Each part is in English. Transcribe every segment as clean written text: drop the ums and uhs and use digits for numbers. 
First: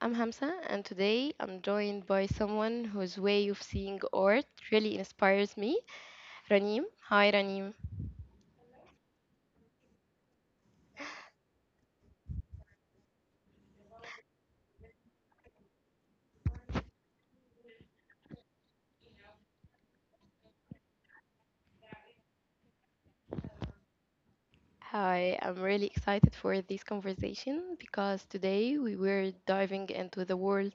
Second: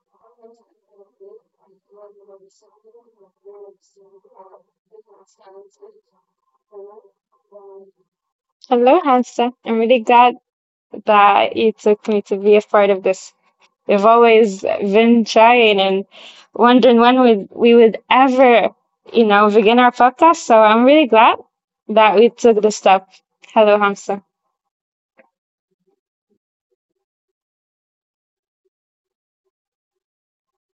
I'm Hamza, and today I'm joined by someone whose way of seeing art really inspires me, Ranim. Hi, Ranim. Hello, Hansa. I'm really glad that you took me to be a part of this. We've always been trying and wondering when we would ever, you know, begin our podcast. So I'm really glad that we took the step. Hello, Hansa. Hi, I'm really excited for this conversation because today we were diving into the world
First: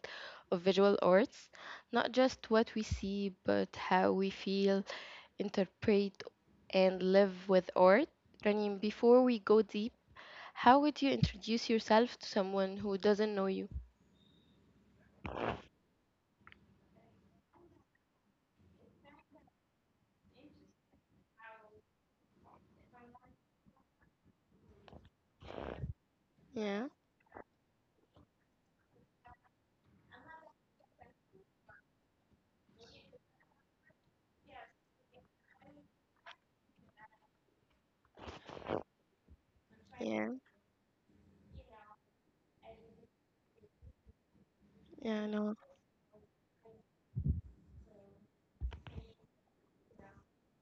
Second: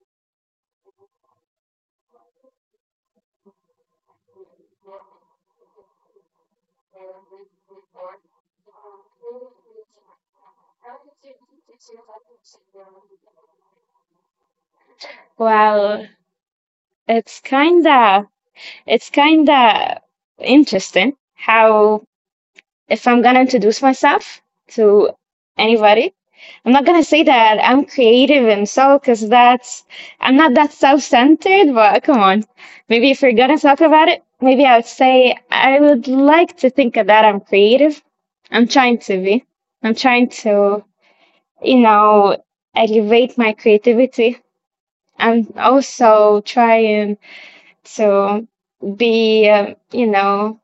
of visual arts, not just what we see, but how we feel, interpret, and live with art. Ranim, before we go deep, how would you introduce yourself to someone who doesn't know you? Well, it's kinda it's kinda interesting how if I'm gonna introduce myself to anybody, I'm not Yeah, gonna say that I'm creative and so, because that's I'm not that self-centered. But come on, maybe if we're gonna talk about it, maybe I would say I would like to think of that I'm creative. I'm trying to be. I'm trying yeah, to, you know, elevate my creativity. yeah, I'm no, also trying to be, you know,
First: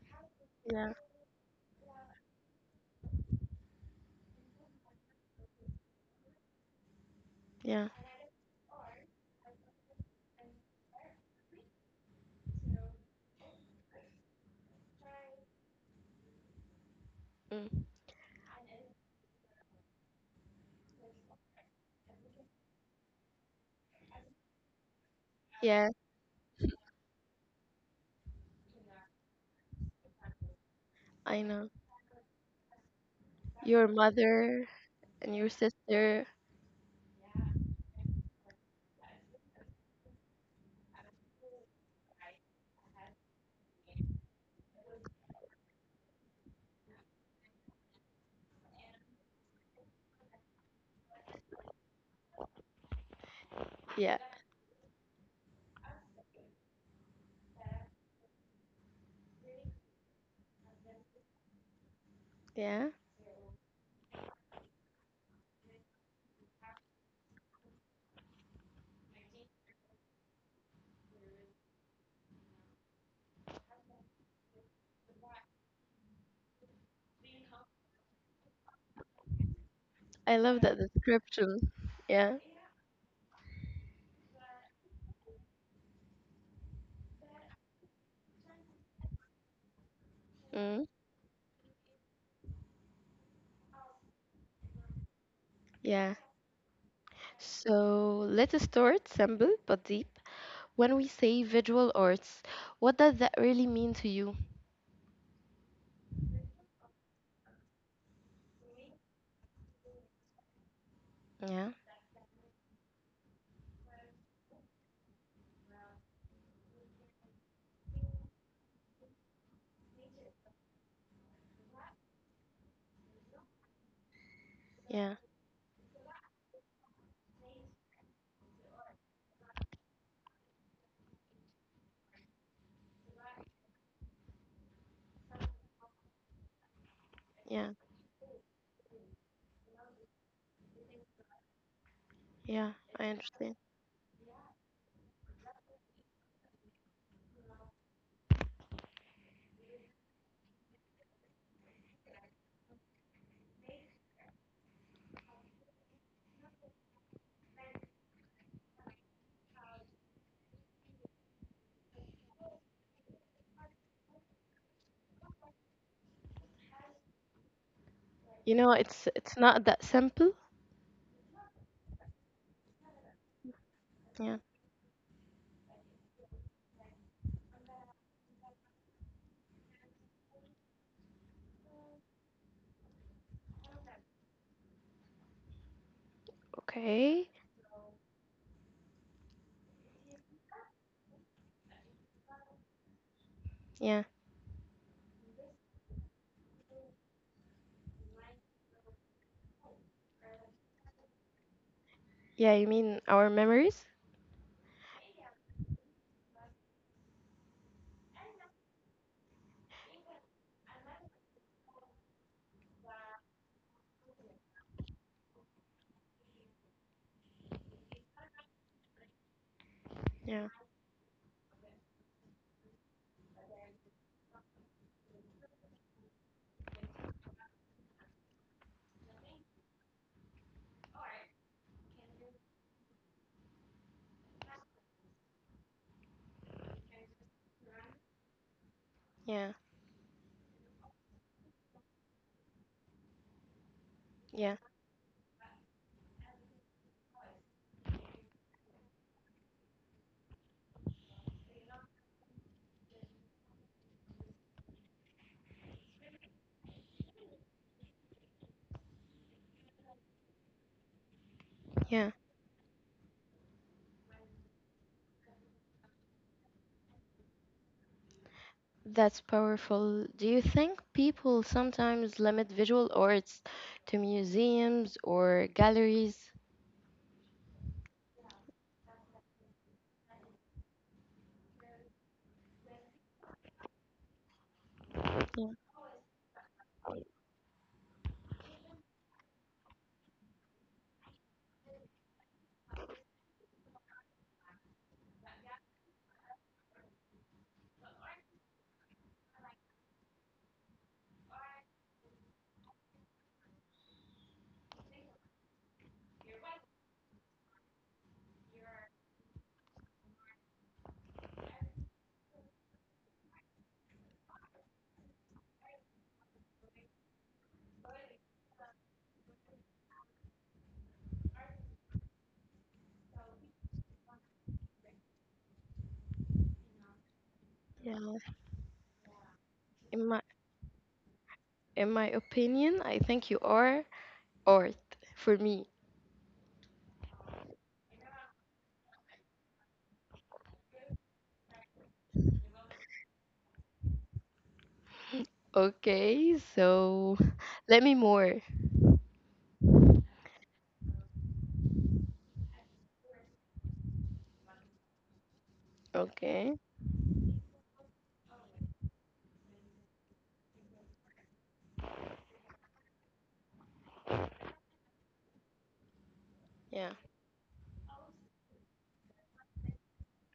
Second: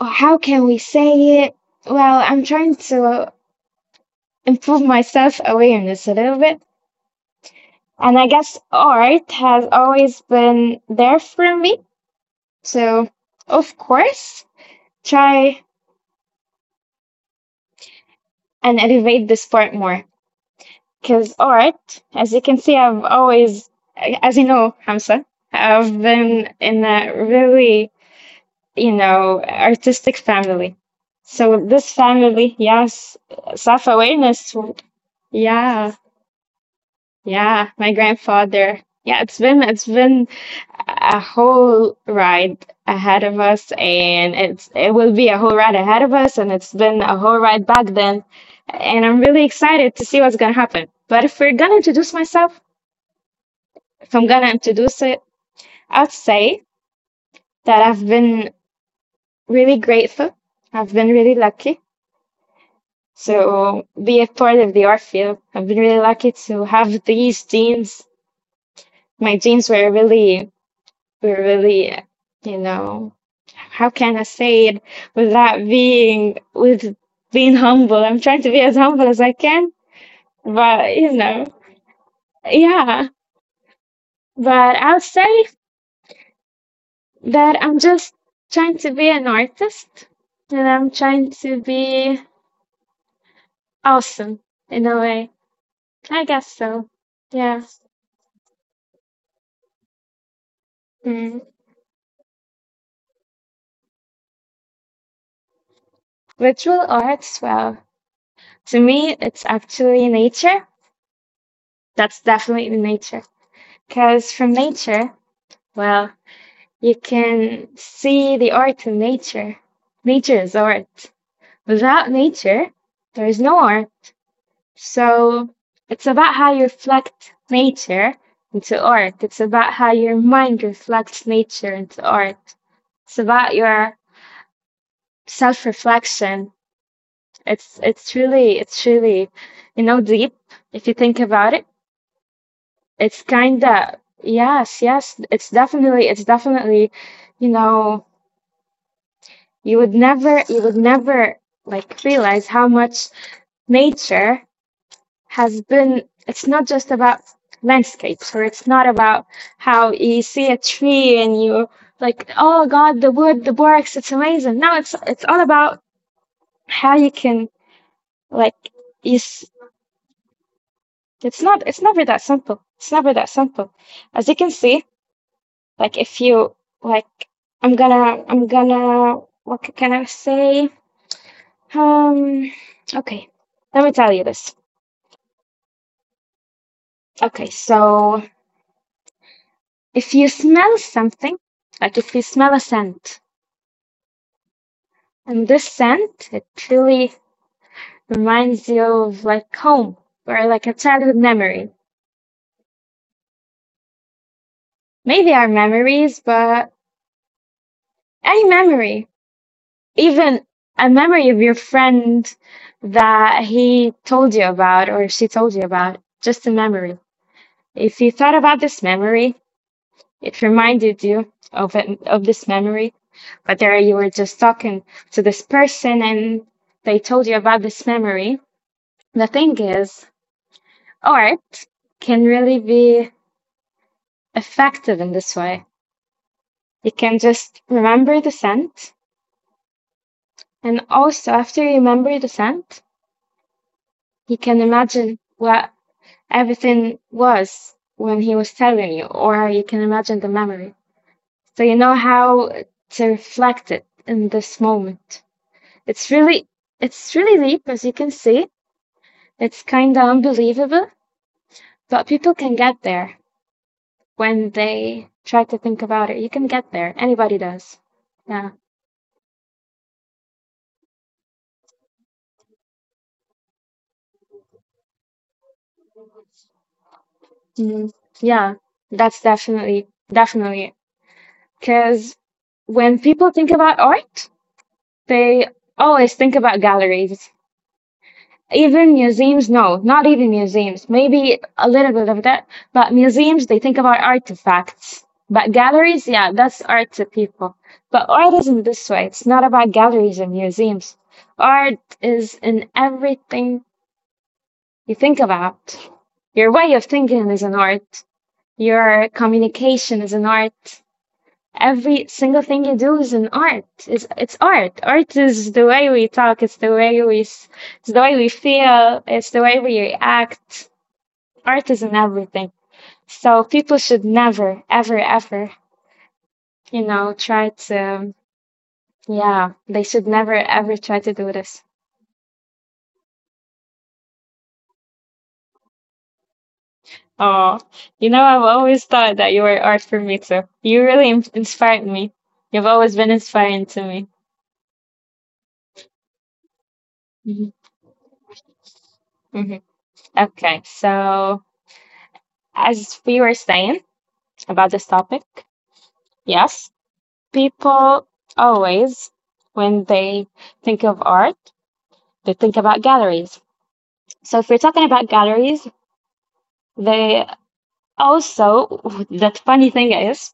how can we yeah, say it? Well, I'm trying to improve my self-awareness a little bit. yeah, And I guess art has always been there for me. So, of course, try mm, and elevate this part more. Because art, as you can see, I've always, as you know, Hamza, yeah, I've been in a really, you know, artistic family. I So know. this family, yes, Your self-awareness. mother and your Yeah, sister. yeah, my grandfather. Yeah, it's been a whole ride ahead of us and it will be a whole ride ahead of us and it's been a whole ride back then and I'm really excited to see what's gonna happen. But if we're gonna introduce myself, if Yeah, I'm gonna introduce it, I'd say that I've been really grateful. I've been really lucky yeah. to be a part of the art field. I've been really lucky to have these genes. My genes were really, you know, how can I say it without being humble? I'm trying to be as humble as I can, I love that but you know, description. Yeah, yeah. But I'll say that I'm just trying to be an artist and mm, I'm trying to be awesome in a way. yeah. I guess so. Yeah. So let us start simple but deep. When we Mm. say visual arts, what does that really mean to you? Virtual arts, well, to me, it's actually nature. Yeah, That's definitely nature. Because from nature, well, you can see the art in nature. Nature is art. Without nature, there is no art. yeah, So it's about how you reflect nature into art. It's about how your mind reflects nature into art. It's about your self-reflection. yeah, It's really you know deep if you think about it. yeah. I It's understand. kind of yes, yes. It's definitely, you know, you would never like realize how much nature has been. It's not just about landscapes, or it's not about how you see a tree and you like, oh God, the wood, the barks, it's amazing. No, it's all about how you can You like know, it's you. it's not that simple. It's not. It's never that simple. It's never that simple. As you Yeah. can see, like if you like, I'm gonna, I'm gonna. What can I say? Um, okay, let me tell you this. Okay. Okay, so if you smell something, like if you smell a scent, Yeah. and this scent, it really reminds you of like home or like a childhood memory. Yeah, you mean our memories? Maybe our memories, but any memory, even a memory of your friend that he told you about or she told you about, just a memory. If you thought about this memory, it Yeah, reminded you of this memory, but there you were just talking to this person and they told you about this memory. The thing is, art can really be effective in this way. You can just remember the scent, yeah, and also after you remember the scent, you yeah, can imagine what everything was when he was telling you, or you can imagine the memory. So you know how to reflect it in this moment. It's really it's really deep, as you can see. It's kind of unbelievable, but yeah. people can get there when they try to think about it. You can get there. Anybody does. Yeah. That's powerful. Do you think people sometimes limit visual arts to museums or galleries? Mm. Yeah, that's definitely because when people think about art, they Yeah, always think about galleries. Even museums, no, not even museums. Maybe a little bit of that, but museums, they think about artifacts. But galleries, yeah, that's art to people. But art isn't this way. It's not about galleries and museums. Art is in everything you think about. Your way of thinking is an art. Your communication is an art. Every single thing you do is an art. It's art. Art is the way we talk. It's the way we it's the way we feel. It's the way we react. Art is in everything. So people should never, ever, ever, you know, try yeah. to. Yeah, they should In my never ever try to do this. in my opinion, I think you are art for me. Oh, you know, I've always thought that you were art for me too. You really inspired me. You've always been inspiring to me. Okay, so Hmm. let me more. Hmm. Okay, so as we were saying about this topic. Okay. Yes, people always, when they think of art, they think about galleries. So if we're talking about galleries, Yeah. they also, that funny thing is,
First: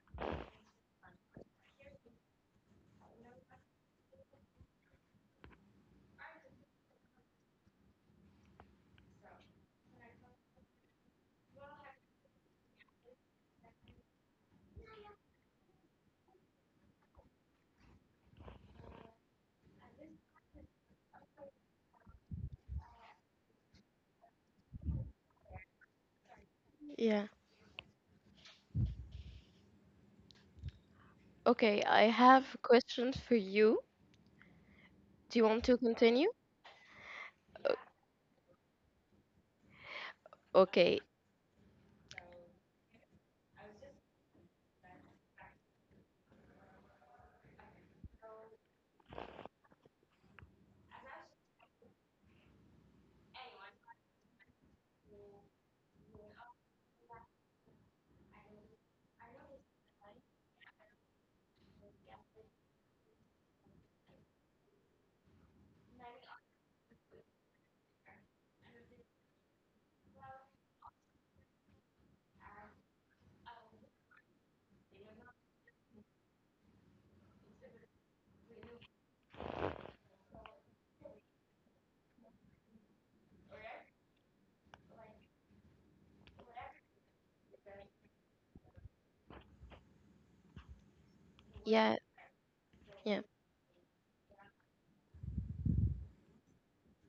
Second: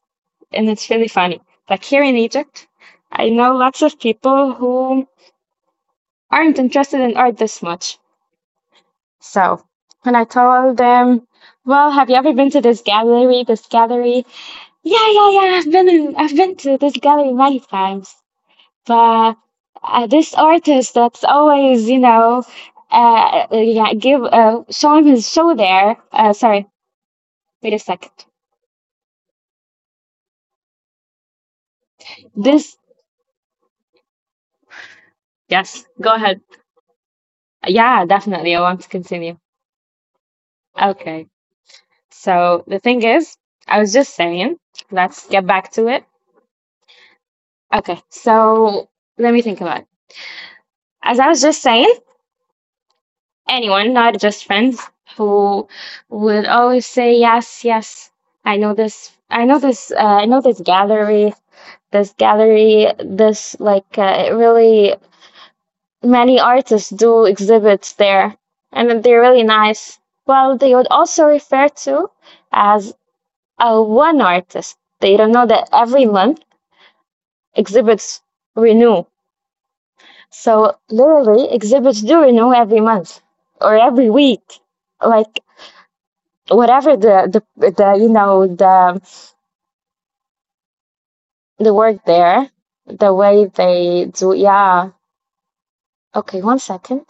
and it's really funny, like here in Egypt, I know lots of people who aren't interested in art this much. So when I told them, well, have you ever been to this gallery, this gallery? Yeah, yeah, yeah, I've been to this gallery many times. But this artist that's always, you know, yeah, give showing his show there. Sorry, Yeah. wait a second. Okay, I have This, questions for you. Do you want to yes, go continue? ahead. O- Yeah, definitely. I want to continue. Okay. Okay. So the thing is, I was just saying, let's get back to it. Okay. So let me think about it. As I was just saying, anyone, not just friends, who would always say yes, yes. I know this. I know this. I know this gallery. This gallery, this like it really many artists do exhibits there, and they're really nice. Well, they would also refer to as a one artist. They don't know that every month exhibits renew. So literally, exhibits do renew every month or every week. Like whatever the the you know the work Yeah. there, the Yeah. way they do. Yeah. Okay, one second.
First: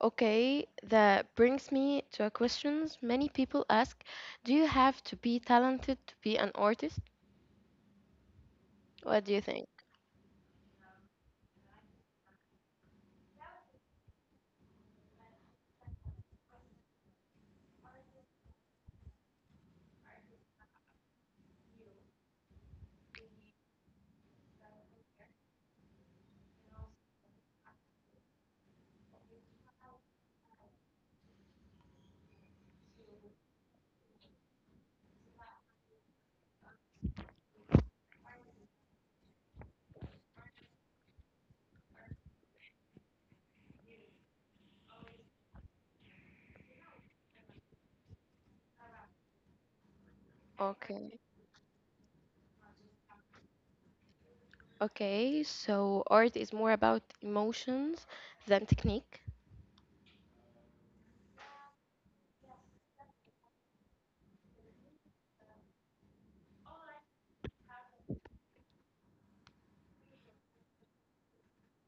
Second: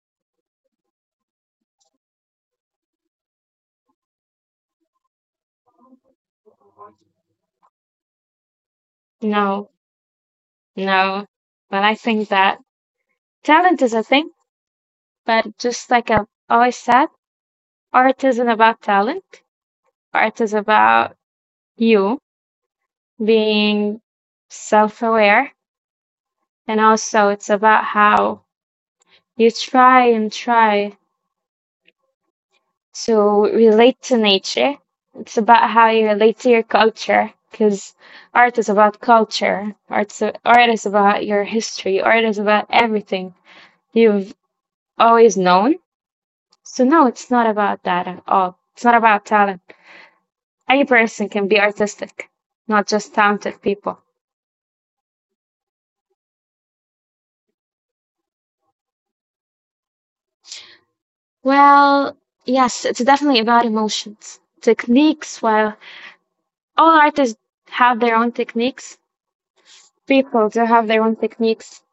Okay, that brings me to a question many people ask. Do you have to be talented to be an artist? What do you think? No. No, but I think that talent is a thing, but just like I've always said, art isn't about talent. Art is about you being self-aware, and also it's about how you try and try to relate to nature. It's about how you relate to your culture, because art is about culture. Art is about your history. Art is about everything you've always known. So no, it's not about that at all. It's not about talent. Any Okay, person can be artistic, not just talented people. okay, so art is more about emotions than technique. Well, yes, it's definitely about emotions. Techniques, well, all artists have their own techniques. People do have their own techniques.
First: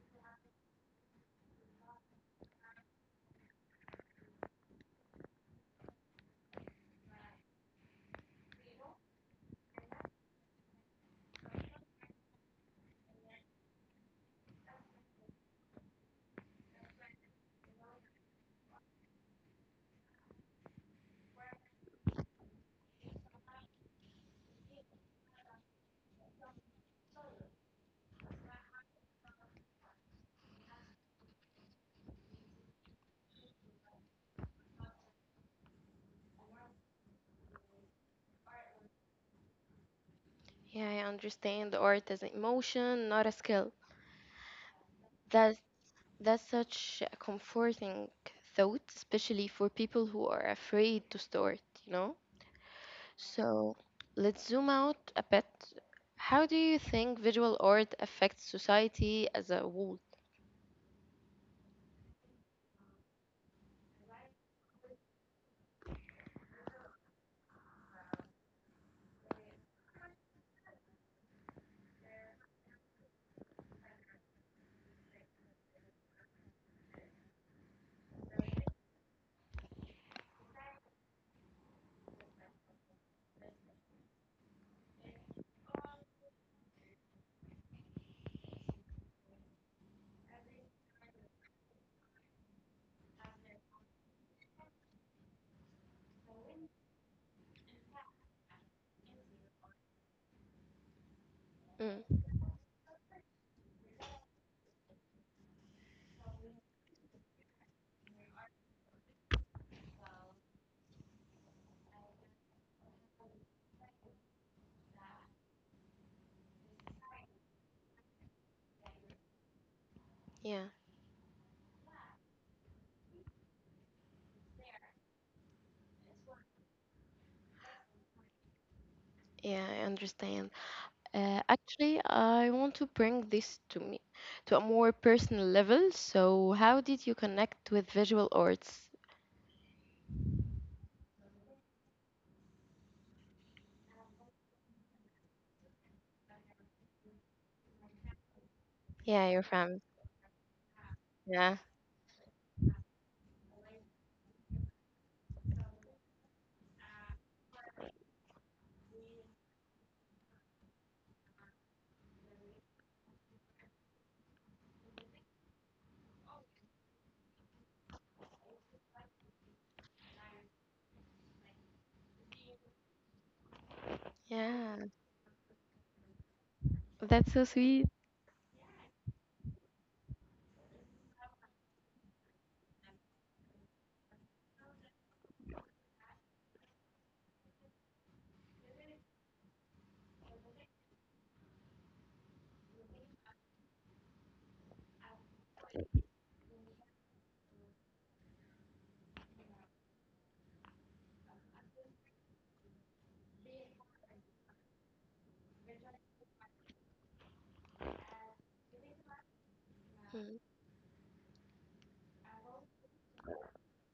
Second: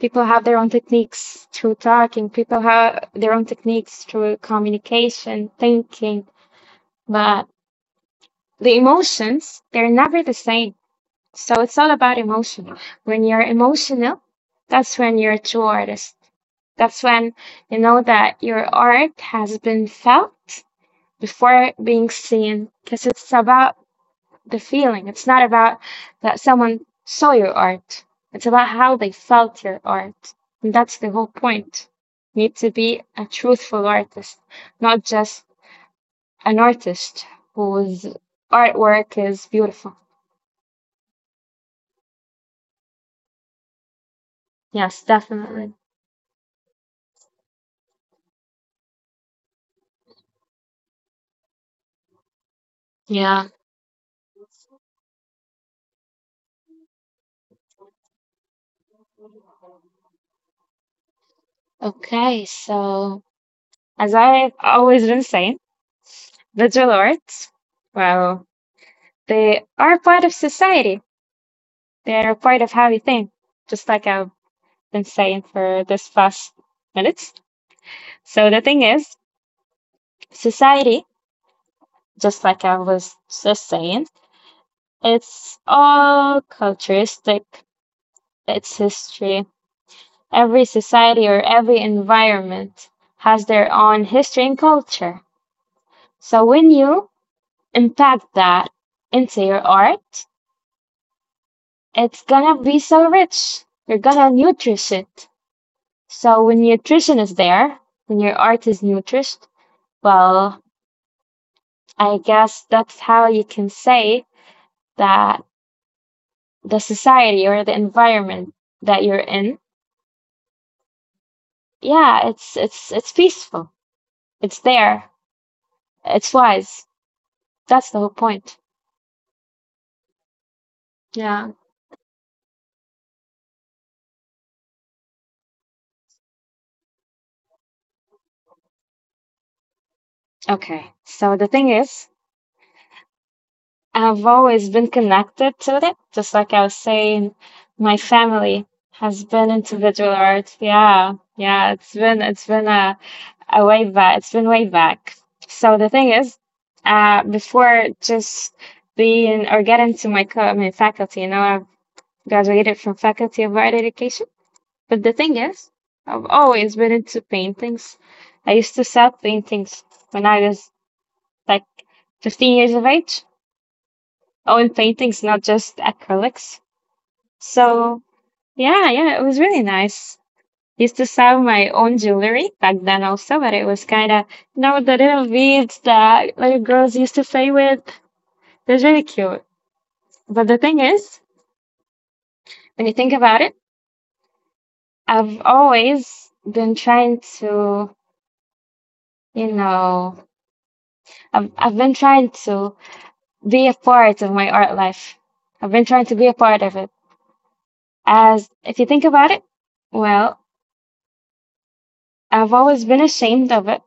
People have their own techniques through talking. People have their own techniques through communication, thinking. But the emotions, they're never the same. So it's all about emotion. When you're emotional, that's when you're a true artist. That's when you know that your art has been felt before being seen, because it's about the feeling. It's not about that someone saw your art. It's about how they felt your art. And that's the whole point. You need to be a truthful artist, not just an artist whose artwork is beautiful. Yeah, I understand art as an emotion, not a skill. Yes, That's definitely. that's such a comforting thought, especially for people who are afraid to start, you know? Yeah. So let's zoom out a bit. How do you think visual art affects society as a whole? Okay, so as I've always been saying, visual arts, well, they are part of society. They are part of how we think, just like I've been saying for this past minutes. So the thing is, society, just like I was just saying, it's all culturistic, it's history. Every society or every environment has their own history and culture. So when you impact that into your art, Mm, it's gonna be so rich. You're gonna nourish it. So when nutrition is there, when your art is nourished, well, I guess that's how you can say that the society or the environment that you're in, yeah, yeah, it's it's peaceful. It's there. It's wise. That's the whole point. yeah, I understand. Yeah. Actually, I want to bring this to a more personal level. So, how did you connect with visual arts? Okay. So the thing is, I've always been connected to it, just like I was saying, my family Yeah, has your been family. into visual art. Yeah, Yeah, yeah, a way back. It's been way back. So the thing is, before just being or getting to my co my faculty, you know, I've graduated from Faculty of Art Education. But the thing is, I've always been into paintings. I used to sell paintings when I was like 15 years of age. Oh, and yeah, paintings, not just acrylics. that's so sweet. So yeah, yeah, it was really nice. Used to sell my own jewelry back then also, but it was kind of, you know, the little beads that little girls used to play with. It was really cute. But the thing is, when you think about it, I've always been trying to, you know, I've been trying to be a part of my art life. I've been trying to be a part of it. As if you think about it, Mm, well, I've always been ashamed of it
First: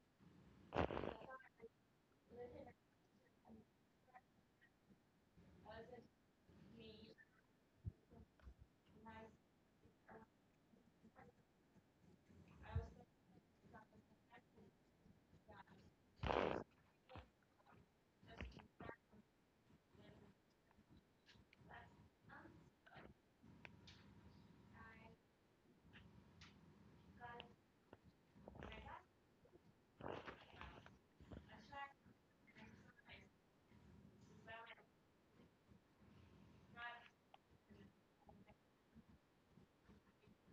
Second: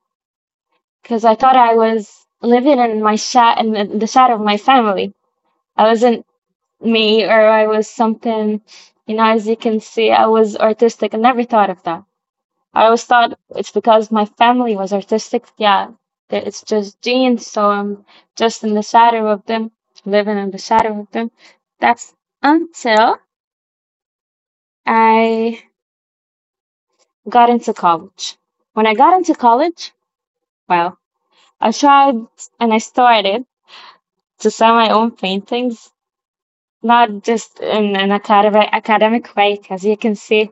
because I thought I was living in my sha- in the shadow of my family. I wasn't me, or I was something. As you can see, I was artistic. I never thought of that. I always thought it's because my family was artistic. Yeah, that it's just genes, so I'm just in the shadow of them, living in the shadow of them. That's until I got into college. When I got into college, well, I tried and I started to sell my own paintings, not just in an academic way, because you can see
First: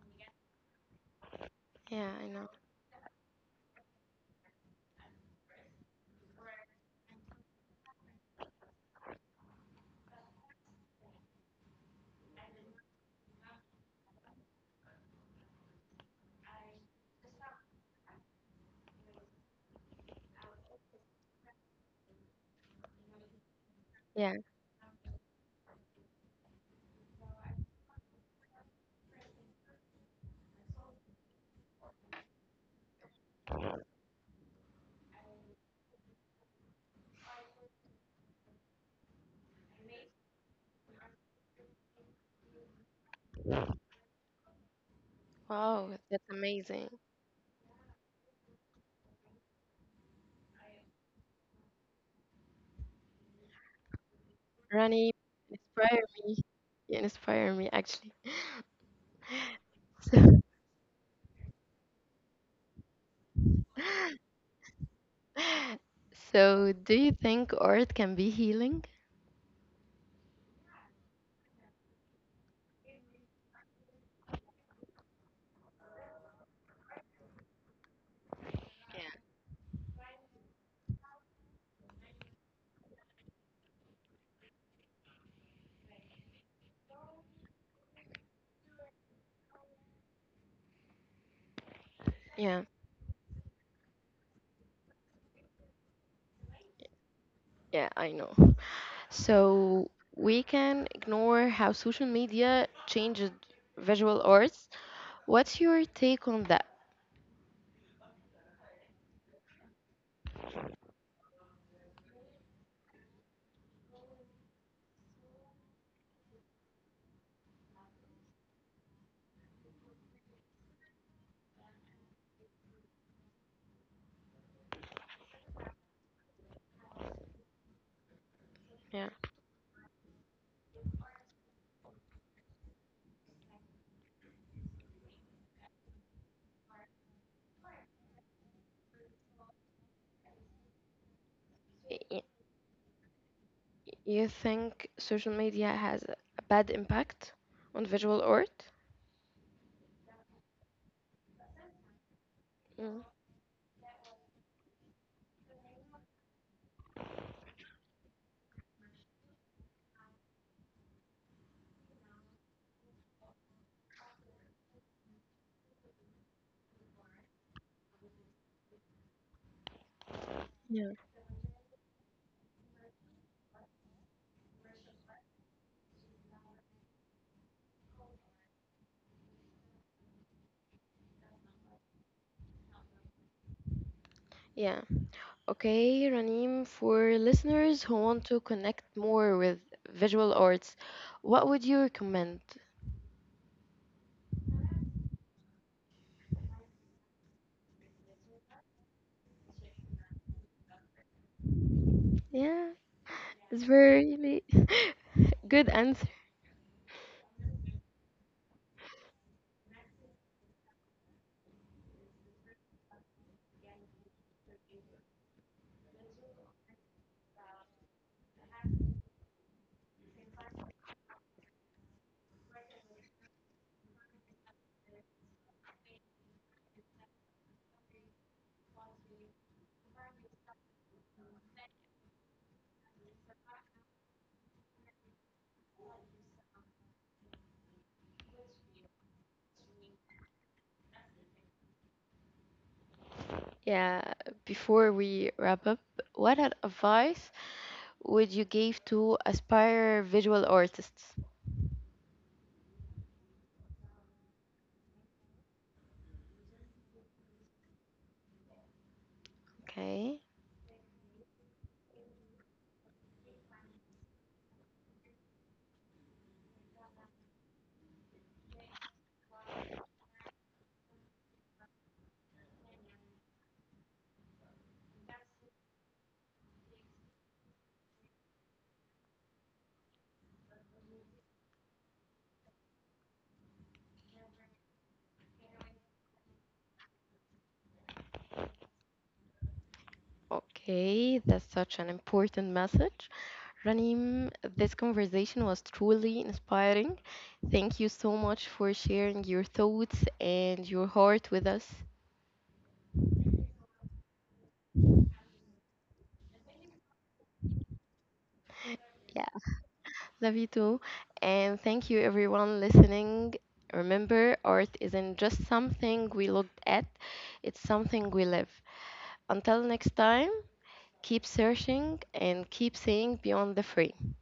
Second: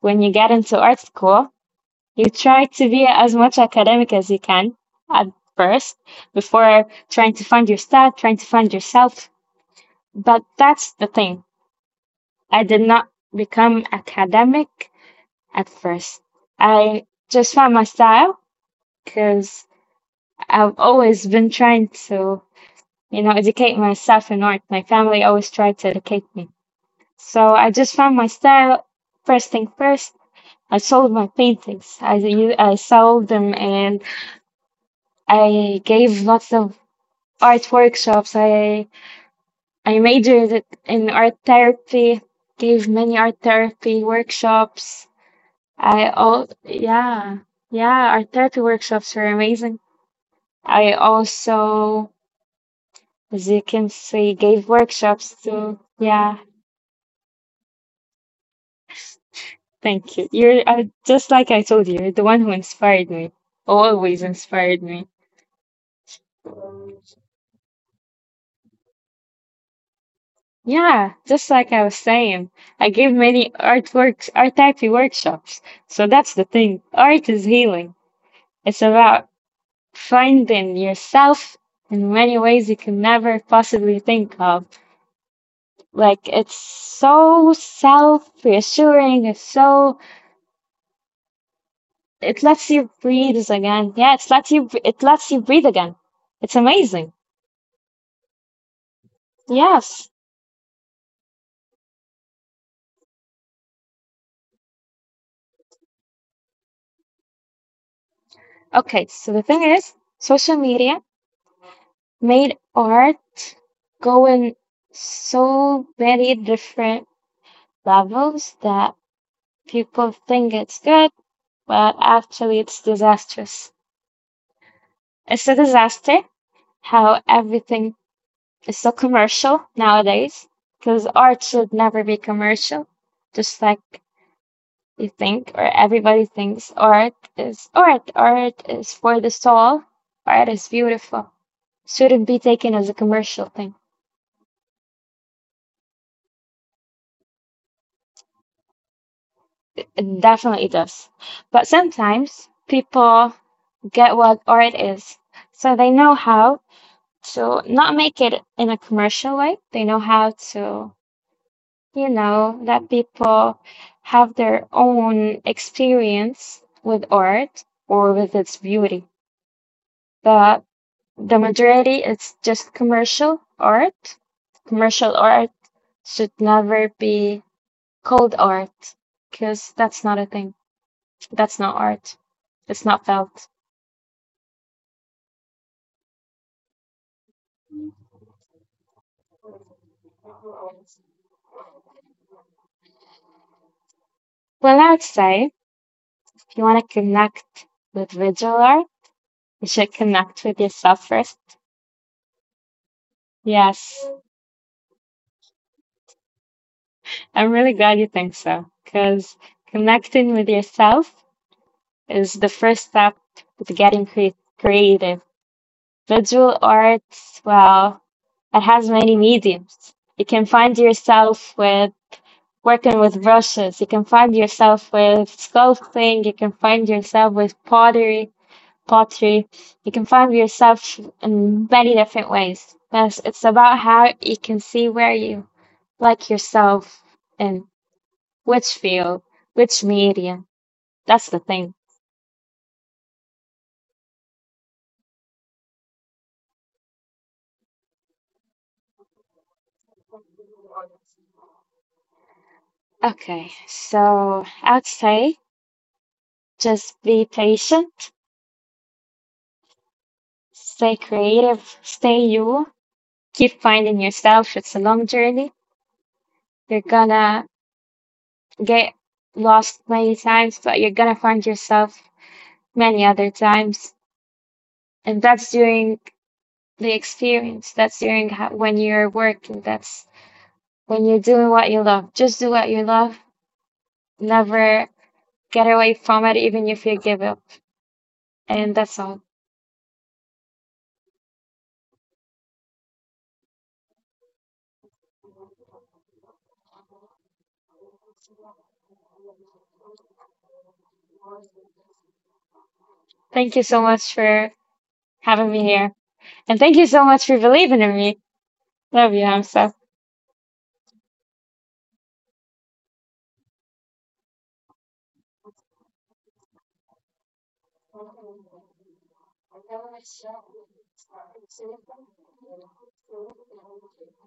when you get into art school, yeah, you I know. try to be as much academic as you can at first before trying to find your style, trying to find yourself. But that's the thing. I did not become academic at first. I just found my style because I've always been trying to, educate myself Yeah, in art. My family always tried to educate me. So I just found my style. First thing first, I sold my paintings. I sold them and I gave lots of art workshops. I majored it in art therapy, gave many art therapy workshops. wow, I that's all, amazing. yeah, yeah, art therapy workshops were amazing. I also, as you can see, gave Rani, workshops to, inspire yeah. me. You inspire me, actually. Thank you. You're just like I told you, you're the one who inspired me, always inspired me. So, do you think art can be healing? Yeah, just like I was saying, I give many artworks, art therapy workshops. So that's the thing. Art is healing. It's about finding yourself in many ways you can never possibly think of. Like, it's so self-reassuring. It's so, it Yeah, lets you breathe again. Yeah, it lets you breathe again. It's amazing. yeah, I know. So Yes. we can ignore how social media changes visual arts. What's your take on that? Okay, so the thing is, social media made art go in so many different levels that people think it's good, but actually it's disastrous. It's a disaster how everything is so Yeah. commercial nowadays, because art should never be commercial. Just like you think, or everybody thinks, art is art, art is for the soul, art is beautiful, Y- shouldn't y- be taken as a commercial thing. You think social media has a bad impact on visual art? It definitely does. But sometimes Mm. people get what art is. So they know how to not make it in a commercial way. They know how to, let people have their own experience with art or with its beauty. But Yeah. the majority is just commercial art. Commercial art should never be called art, because that's not a thing. That's not art. It's not felt. Yeah. Okay, Raneem, for listeners who want to connect more with visual Well, arts, what would you recommend? I would say if you want to connect with visual art, you should connect with yourself first. Yeah. It's Yes, very good answer. I'm really glad you think so, because connecting with yourself is the first step to getting creative. Visual arts, well, it has many mediums. You can find yourself with working with brushes, you can find yourself with sculpting, you can find yourself with pottery. You can find yourself in many different ways. But it's about how you can see where you like yourself in which field, which medium. That's the thing. Yeah, before we wrap up, what advice would you give to aspire visual artists? Okay, so I'd say just be patient, Okay. stay creative, stay you, keep finding yourself. It's a long journey. You're gonna get lost many times, but you're gonna find yourself many other times. And that's doing the experience, that's during when you're working, that's when you're doing what you love. Just do what you love, never get away from it even if you give up. And that's all. Okay, that's such an important message. Ranim, this conversation was truly inspiring. Thank you so much for sharing your thoughts and your heart with us. Thank you so much for having me here, and thank you so much for believing in me. Love you, Yeah. Hamza. Love you too. And thank you, everyone listening. Remember, art isn't just something we look at, it's something we live. Until next time, keep searching and keep seeing beyond the frame.